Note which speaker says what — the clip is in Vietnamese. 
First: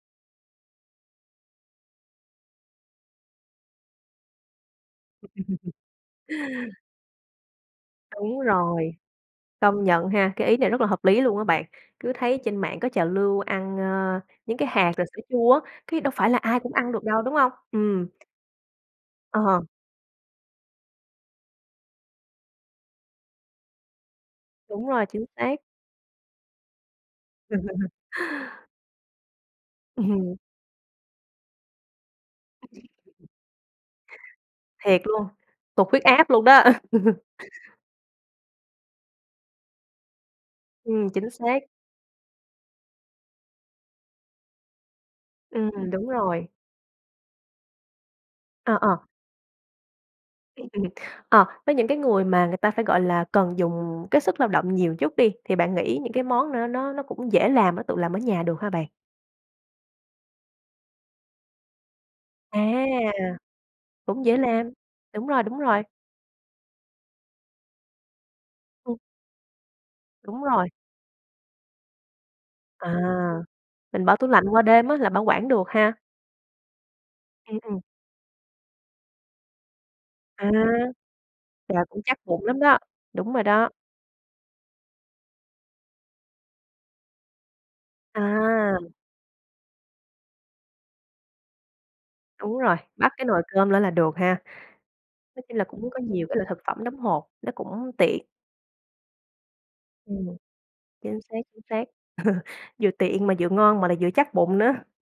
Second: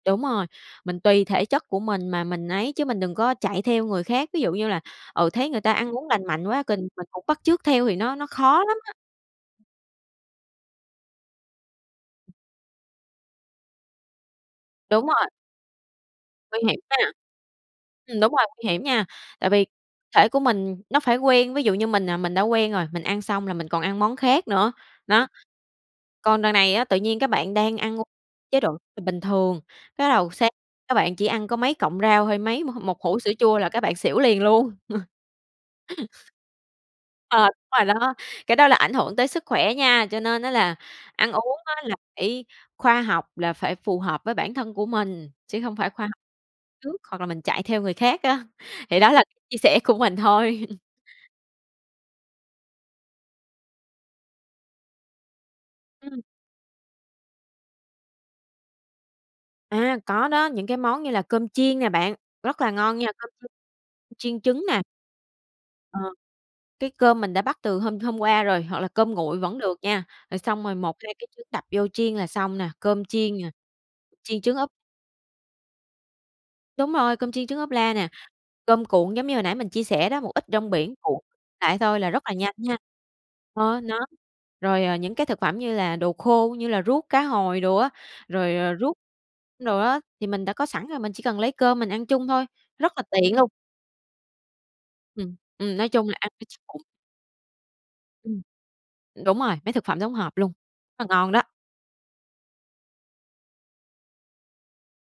Speaker 1: Đúng rồi, mình tùy thể chất của mình mà mình ấy chứ mình đừng có chạy theo người khác. Ví dụ như là, ừ, thấy người ta ăn uống lành mạnh quá kình mình cũng bắt chước theo thì nó nó
Speaker 2: Đúng
Speaker 1: khó lắm
Speaker 2: rồi,
Speaker 1: á.
Speaker 2: công nhận ha, cái ý này rất là hợp lý luôn á bạn, cứ thấy trên mạng có trào lưu ăn, ơ, những cái hạt
Speaker 1: Đúng
Speaker 2: rồi sữa
Speaker 1: rồi.
Speaker 2: chua á, cái đâu phải là ai
Speaker 1: Nguy
Speaker 2: cũng
Speaker 1: hiểm
Speaker 2: ăn được
Speaker 1: ha.
Speaker 2: đâu, đúng hông? Ừm.
Speaker 1: Ừm, đúng rồi, nguy hiểm nha, tại
Speaker 2: Ờ.
Speaker 1: vì thể của mình nó phải quen, ví dụ như mình, à, mình đã quen rồi, mình ăn xong là mình còn ăn món khác nữa,
Speaker 2: Đúng rồi, chính
Speaker 1: nó.
Speaker 2: xác.
Speaker 1: Còn đằng này á tự nhiên cái bạn đang ăn [unintelligible] chế độ, ờ, bình thường, cái đầu
Speaker 2: Ừm.
Speaker 1: sáng cái bạn chỉ ăn có mấy cọng rau hay mấy m một hũ sữa chua là cái bạn xỉu liền luôn.
Speaker 2: Thiệt luôn, tụt huyết áp luôn đó.
Speaker 1: Ờ, đúng rồi đó, cái đó là ảnh hưởng tới sức khỏe nha. Cho nên á là
Speaker 2: Ừm, chính
Speaker 1: ăn uống
Speaker 2: xác.
Speaker 1: á là phải khoa học, là phải phù hợp với bản thân của mình, chứ hông
Speaker 2: Ừm,
Speaker 1: phải khoa
Speaker 2: đúng
Speaker 1: học
Speaker 2: rồi.
Speaker 1: trước hoặc là mình chạy theo người khác á.
Speaker 2: Ờ,
Speaker 1: Thì
Speaker 2: ờ.
Speaker 1: đó là chia sẻ của mình
Speaker 2: [unintelligible]
Speaker 1: thôi.
Speaker 2: Ừm, ờ, với những cái người mà người ta phải, gọi là, cần dùng cái sức lao động nhiều chút đi thì bạn nghĩ những
Speaker 1: Ừm.
Speaker 2: cái món n nó nó cũng dễ làm, nó tự làm ở nhà được hả bạn?
Speaker 1: À, có đó, những cái món như là cơm chiên nè bạn,
Speaker 2: À,
Speaker 1: rất là ngon nha. Cơm chiên
Speaker 2: cũng dễ
Speaker 1: chiên trứng
Speaker 2: làm,
Speaker 1: nè.
Speaker 2: đúng rồi, đúng rồi.
Speaker 1: Ờ, cái cơm mình đã bắc từ hôm hôm qua rồi, hoặc là
Speaker 2: [unintelligible]
Speaker 1: cơm nguội vẫn được nha, rồi
Speaker 2: Đúng
Speaker 1: xong
Speaker 2: rồi.
Speaker 1: rồi 1, 2 cái trứng đập vô chiên là xong nè.
Speaker 2: À,
Speaker 1: Cơm chiên nè,
Speaker 2: mình bỏ tủ
Speaker 1: chiên
Speaker 2: lạnh
Speaker 1: trứng
Speaker 2: qua
Speaker 1: ốp
Speaker 2: đêm á là bảo quản được ha.
Speaker 1: Đúng rồi, cơm chiên
Speaker 2: Ừm,
Speaker 1: trứng ốp
Speaker 2: ừm.
Speaker 1: la nè, cơm cuộn giống như hồi nãy mình chia sẻ đó, một ít
Speaker 2: À,
Speaker 1: trong biển cuộn lại
Speaker 2: là
Speaker 1: thôi
Speaker 2: cũng
Speaker 1: là
Speaker 2: chắc
Speaker 1: rất là
Speaker 2: bụng
Speaker 1: nhanh
Speaker 2: lắm
Speaker 1: ha.
Speaker 2: đó, đúng rồi đó.
Speaker 1: Ờ, nó rồi, ờ, những cái thực phẩm như là đồ khô, như là ruốc cá hồi đồ á, rồi, ờ,
Speaker 2: À.
Speaker 1: ruốc đồ á, thì mình đã có sẵn rồi mình chỉ cần lấy cơm mình ăn chung thôi,
Speaker 2: Đúng rồi,
Speaker 1: rất là
Speaker 2: bắc cái
Speaker 1: tiện
Speaker 2: nồi
Speaker 1: luôn.
Speaker 2: cơm lên là được ha.
Speaker 1: Ừm,
Speaker 2: Nói chung là
Speaker 1: ừm, nói
Speaker 2: cũng có
Speaker 1: chung là
Speaker 2: nhiều
Speaker 1: ăn
Speaker 2: cái
Speaker 1: cho
Speaker 2: loại thực
Speaker 1: chắc bụng.
Speaker 2: phẩm đóng hộp, nó cũng tiện.
Speaker 1: Ừm. Đúng rồi, mấy thực phẩm đóng hộp
Speaker 2: Ừm,
Speaker 1: luôn, nó
Speaker 2: chính
Speaker 1: ngon
Speaker 2: xác,
Speaker 1: đó.
Speaker 2: chính xác, vừa tiện mà vừa ngon mà lại vừa chắc bụng nữa.